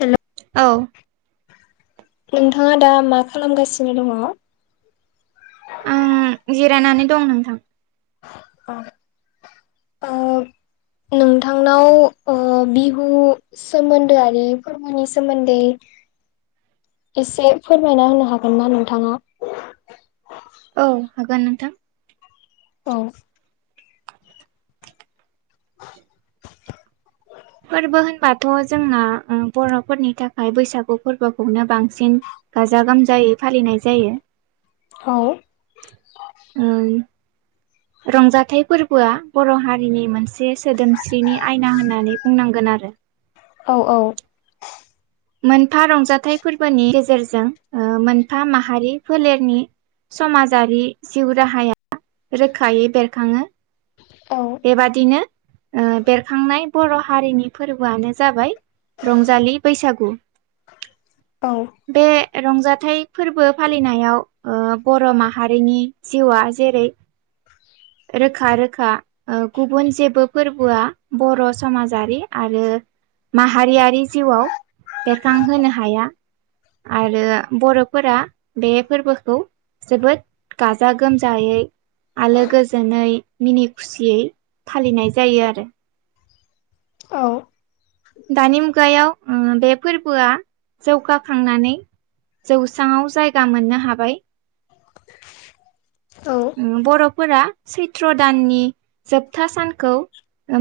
हेल औ नोंथाङा दा मा खालामगासिनो दङ आं जिरायनानै दं नोंथां ओ नोंथांनाव ओ बिहु सोमोन्दोआनो फोरबोनि सोमोन्दै एसे फोरमायना होनो हागोन ना नोंथाङा औ हागोन नोंथां औ फोरबो होनबाथ' जोंना बर'फोरनि थाखाय बैसागु फोरबोखौनो बांसिन गाजा गोमजायै फालिनाय जायो औ ओ रंजाथाइ फोरबोआ बर' हारिनि मोनसे सोदोमस्रिनि आयना होननानै बुंनांगोन आरो आरो औ औ मोनफा रंजाथाइ फोरबोनि गेजेर जों मोनफा माहारि फोलेरनि समाजारि जिउ राहाया रोखायै बेरखाङो औ बेबादिनो ओ बेरखांनाय बर' हारिनि फोरबोआनो जाबाय रंजालि बैसागु। औ। बे रंजाथाइ फोरबो फालिनायाव ओ बर' माहारिनि जिउआ जेरै रोखा रोखा ओ गुबुन जेबो फोरबोआ बर' समाजारि आरो माहारियारि जिउआव बेरखांहोनो हाया। आरो बर'फोरा बे फोरबोखौ जोबोद गाजा गोमजायै आलो गोज जोनै मिनि खुसियै फालिनाय जायो आरो। औ। दानि मुगायाव ओ बे फोरबोआ जौगाखांनानै जौसाङाव जायगा मोननो हाबाय। ओम बर'फोरा सैत्र' दाननि जोबथा सानखौ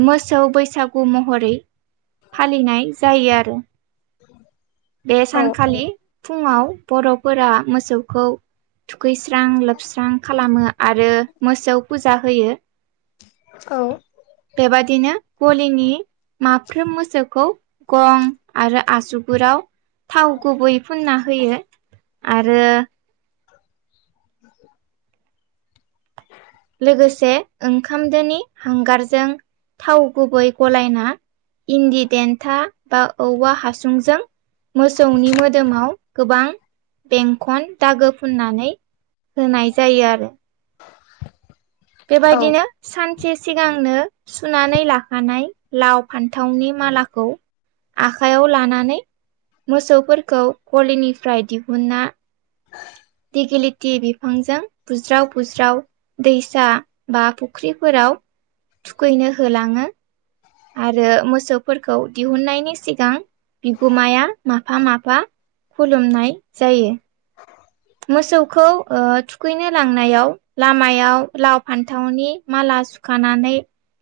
मोसौ बैसागु महरै फालिनाय जायो आरो। बे औ सानखालि फुङाव बर'फोरा मोसौखौ थुखैस्रां लोबस्रां खालामो आरो मोसौ फुजा होयो। औ। बेबादिनो गलिनि माफ्रोम मोसौखौ गं आरो आसुगुराव थाव गुबै फुनना होयो आरो लोगोसे ओंखामदोनि हांगारजों थाव गुबै गलायना इन्दि डेन्था बा औवा हासुंजों मोसौनि मोदोमाव गोबां बेंखन दागो फुननानै होनाय जायो आरो। औ बेबायदिनो सान से सिगांनो सुनानै लाखानाय लाव फान्थावनि मालाखौ आखाइयाव लानानै मोसौफोरखौ गलिनिफ्राय दिहुनना दिगेलिटि बिफांजों बुज्राव बुज्राव दैसा बा फुख्रिफोराव आव थुखैनो होलाङो। आरो मोसौफोरखौ दिहुननायनि सिगां बिगोमाया माफा माफा खुलुमनाय जायो। मोसौखौ ओ थुखैनो लांनायाव लामायाव लाव फान्थावनि माला ला सुखानानै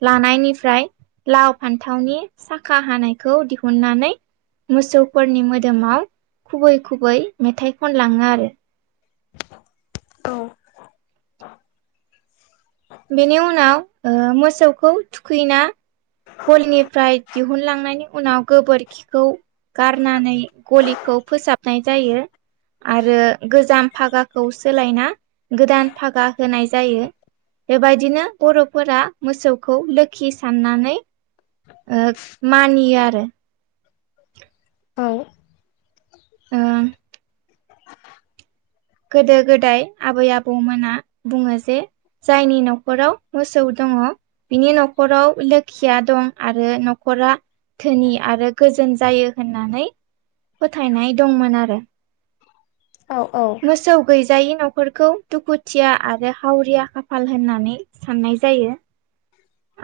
लानायनिफ्राय लाव फान्थावनि साखा हानायखौ दिहुननानै मोसौफोरनि मोदोमाव खै खुबै मेथाइ खनलाङो आरो। औ। बेनि उनाव ओ मोसौखौ थुखैना हलनिफ्राय दिहुनलांनायनि उनाव गोबोरखिखौ गारनानै गलिखौ फोसाबनाय जायो। आरो गोजाम भागाखौ सोलायना गोदान भागा होनाय जायो। बेबायदिनो बर'फोरा मोसौखौ लोखि साननानै ओ मानियो आरो। औ। ओ। गोदो-गोदाय आबै आबौमोना बुङो जे जायनि न'खराव मोसौ दङ बिनि न'खराव लोखिया दं आरो न'खरा धोनि आरो गोजोन। जायो होननानै फोथायनाय दंमोन आरो। औ मोसौ गैजायि न' खरखौ दुखुथिया आरो हावरिया खाफाल होननानै साननाय जायो।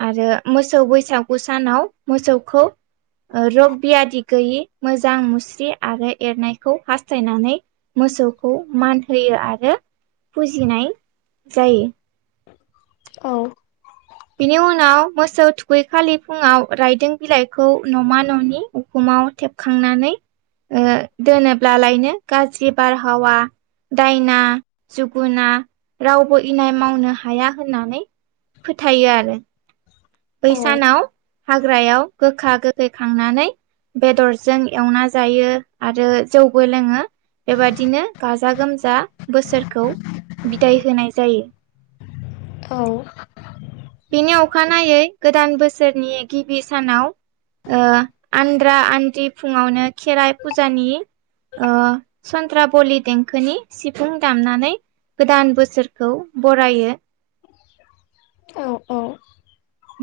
आरो मोसौ बैसागु सानाव मोसौखौ ओ रग बियादि गैयि मोजां मुस्रि आरो एरनायखौ हास्थायनानै मो सौखौ मान होयो आरो फुजिनाय जायो। औ। बिनि उनाव मोसौ थुखैखालि फुङाव रायदों बिलाइखौ न'मा न'नि उखुमाव माव थेबखांनानै ओ दोनोब्लालायनो गाज्रि बारहावा दायना जुगुना रावबो इनाय मावनो हाया होननानै फोथायो आरो। बै औ सानाव हाग्रायाव गोखा गोखै खांनानै बेदरजों एवना जायो आरो जौबो लोङो। बेबादिनो गाजा गोमजा बोसोरखौ बिदाय होनाय जायो। औ। बेनि अखानायै गोदान बोसोरनि गिबि सानाव ओ आन्द्रा आन्द्रि फुङावनो खेराइ फुजानि ओ सन्द्रा बलि देंखोनि सिफुं दामनानै गोदान बोसोरखौ बरायो। औ औ।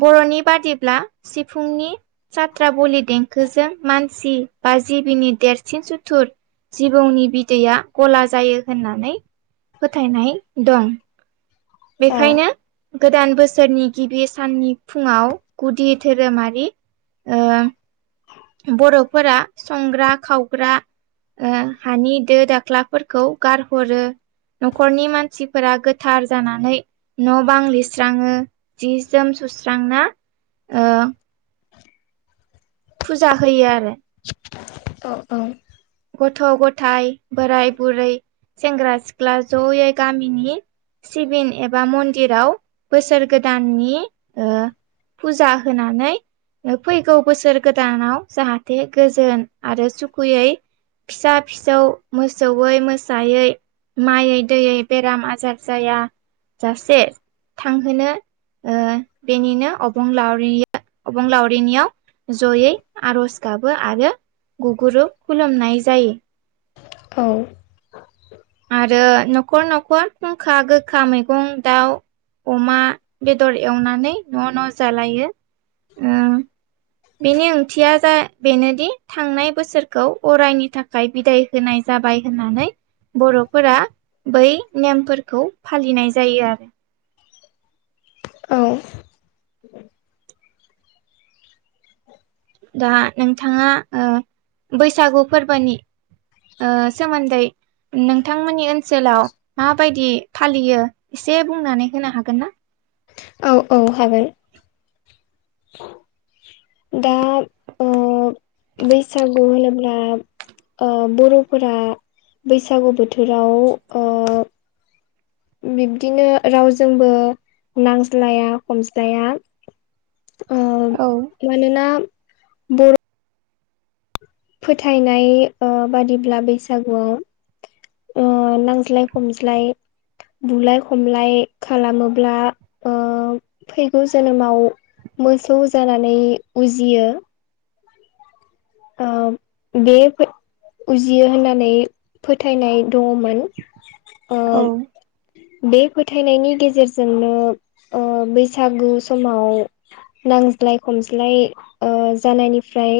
बर'नि बादिब्ला सिफुंनि सात्रा बलि देंखोजों मानसि आ जिबिनि देरसिन सुथुर जिबौनि बिदैया गला जायो होननानै फोथायनाय दं। औ बेखायनो गोदान बोसोरनि गिबि साननि फुङाव गुदि धोरोमारि ओ बर'फोरा संग्रा खावग्रा ओ हानि दो दाख्लाफोरखौ गारहरो न'खरनि मानसिफोरा गोथार जानानै न' बां लिरस्राङो, जि जोम सुस्रांना ओ फुजा होयो आरो। औ औ। गथ' गथाइ, बोराइ बुरै, सेंग्रा सिख्ला ज'यै गामिनि सिबिन एबा मन्दिराव बोसोर गोदाननि ओ फुजा होनानै फैगौ बोसोर गोदानाव जाहाथे गोजोन फिसा फिसौ मोसौैयै मोसायै माइयै दैयै बेराम आजार जाया जासे थांहोनो ओ बेनिनो अबंलावरिया अबंलावरिनियाव ज'यै आर'ज गाबो आरो गुगुरुब खुलुमनाय जायो। औ। आरो न'खर न'खर फुंखा, गोखा मैगं, दाउ अमा बेदर एवनानै न' न' जालायो। ओ [inaudible] बेनि ओंथिया जा बेनोदि थांनाय बोसोरखौ अरायनि थाखाय बिदाय होनाय जाबाय होननानै बर'फोरा बै नेमफोरखौ फालिनाय जायो आरो। औ। दा नोंथाङा ओ बैसागु फोरबोनि ओ सोमोन्दै नोंथांमोननि ओनसोलाव माबायदि फालियो एसे बुंनानै होनो हागोन ना? औ औ हागोन। दा ओ बैसागु होनोब्ला ओ बर'फोरा बैसागु बोथोराव ओ बिब्दिनो रावजोंबो नांज्लाया खमज्लाया ओ औ मानोना बर' फोथायनाय ओ बादिब्ला बैसागुआव ओ नांज्लाय खमज्लाय बुलाय खमलाय खालामोब्ला ओ फैगौ जोनोमाव मोसौ जानानै उजियो। ओम बेफै उजियो होननानै फोथायनाय दङमोन ओम बे फोथायनायनि गेजेरजोंनो ओ बैसागु समाव नां ज्लाय खमज्लाय ओ जानायनिफ्राय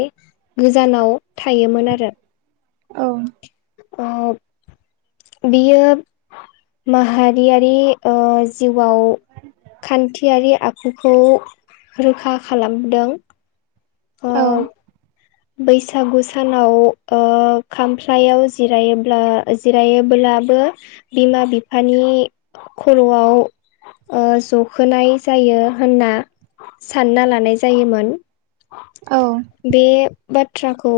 गोजानाव थायोमोन आरो औ‌ ओप बियो माहारियारि ओ जिउआव खान्थियारि आखुखौ रोखा खालामदों। ओ औ। बैसागु सानाव ओ खामफ्लायाव जिरायोब्ला जिरायोब्ला दाबो बिमा बिफानि खर'आव ओ जखोनाय जायो होनना सानना लानाय जायोमोन। औ बे बाथ्राखौ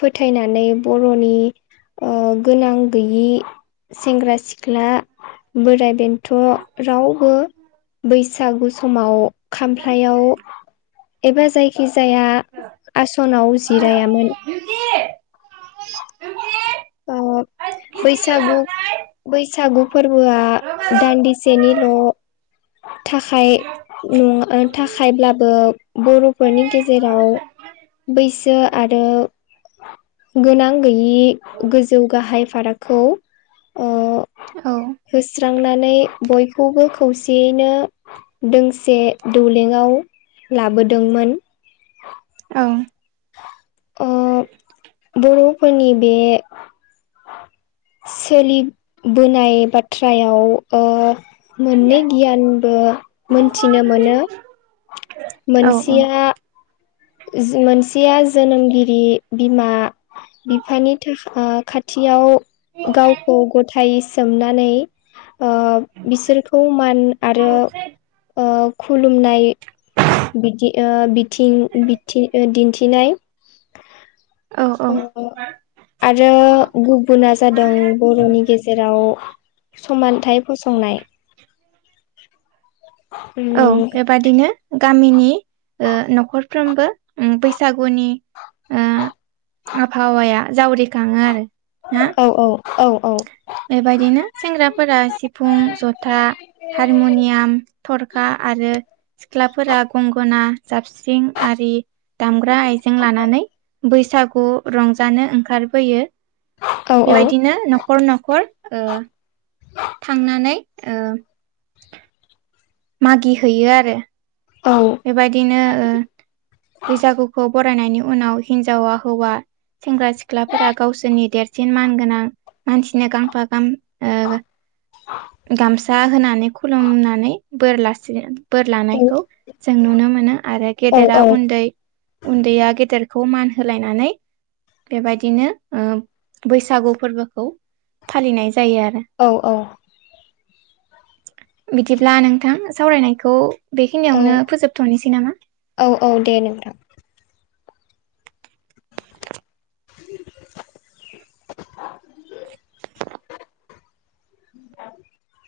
फोथायनानै बर'नि ओ गोनां गैयि सेंग्रा सिख्ला बोराय बेन्थ' रावबो बैसागु समाव खामफ्लायाव एबा जायखि जाया आस'नाव जिरायामोन। आ बैसागु बैसागु फोरबोआ दान्दिसेनिल' थाखाय न ओ थाखायब्लाबो बर'फोरनि गेजेराव बैसो आरो गोनां गैयि गोजौ गाहाय फारागखौ ओ औ होस्रांनानै बयखौबो खौसेयैनो दोंसे दौलेंआव लाबोदोंमोन। ओ बर'फोरनि बे सोलिबोनाय बाथ्रायाव ओ मोनै गियानबो मोनथिनो मोनो औ मोनसेया जो मोनसेया जोनोमगिरि बिमा बिफानि थाखा खाथियाव गावखौ गथाय सोमनानै ओ बिसोरखौ मान आरो ओ खुलुमनाय बिदि ओ बिथिं बिथि ओ दिन्थिनाय औ औ। ओ आरो गुबुना जादों बर'नि गेजेराव समानथाइ फसंनाय। औ उम बेबादिनो गामिनि ओ न'खरफ्रोमबो ओम बैसागुनि ओ आबहावाया जावरिखाङो आरो ना औ औ-औ-औ बेबायदिनो सेंग्राफोरा सिफुं, जथा हारमुनियाम, थरखा आरो सिख्लाफोरा गंगना जाबस्रिं आरि दामग्रा आइजें लानानै बैसागु रंजानो ओंखारबोयो औ बेबायदिनो नख खर ओ थांनानै ओ मागि हैैयो आरो औ बेबायदिनो ओ बैसागुखौ बरायनायनि उनाव हिनजावा हौवा सेंग्रा सिख्लाफोरा गावसोरनि देरसिन मान गोनां मानसिनो गांफा गां ओ गामसा होनानै खुलुमनानै बोर लासि बोर लानायखौ जों नुनो मोनो आरो औ गेदेरा उन्दै उन्दैया गेदेर खौ मान होलायनानै बेबायदिनो ओ बैसागु फोरबोखौ फालिनाय जायो आरो औ औ। बिदिब्ला नोंथां सावरायनायखौ औ बेखिनियावनो फोजोबथ'नोसै नामा? औ औ दे नोंथां [inaudible] [inaudible] [inaudible]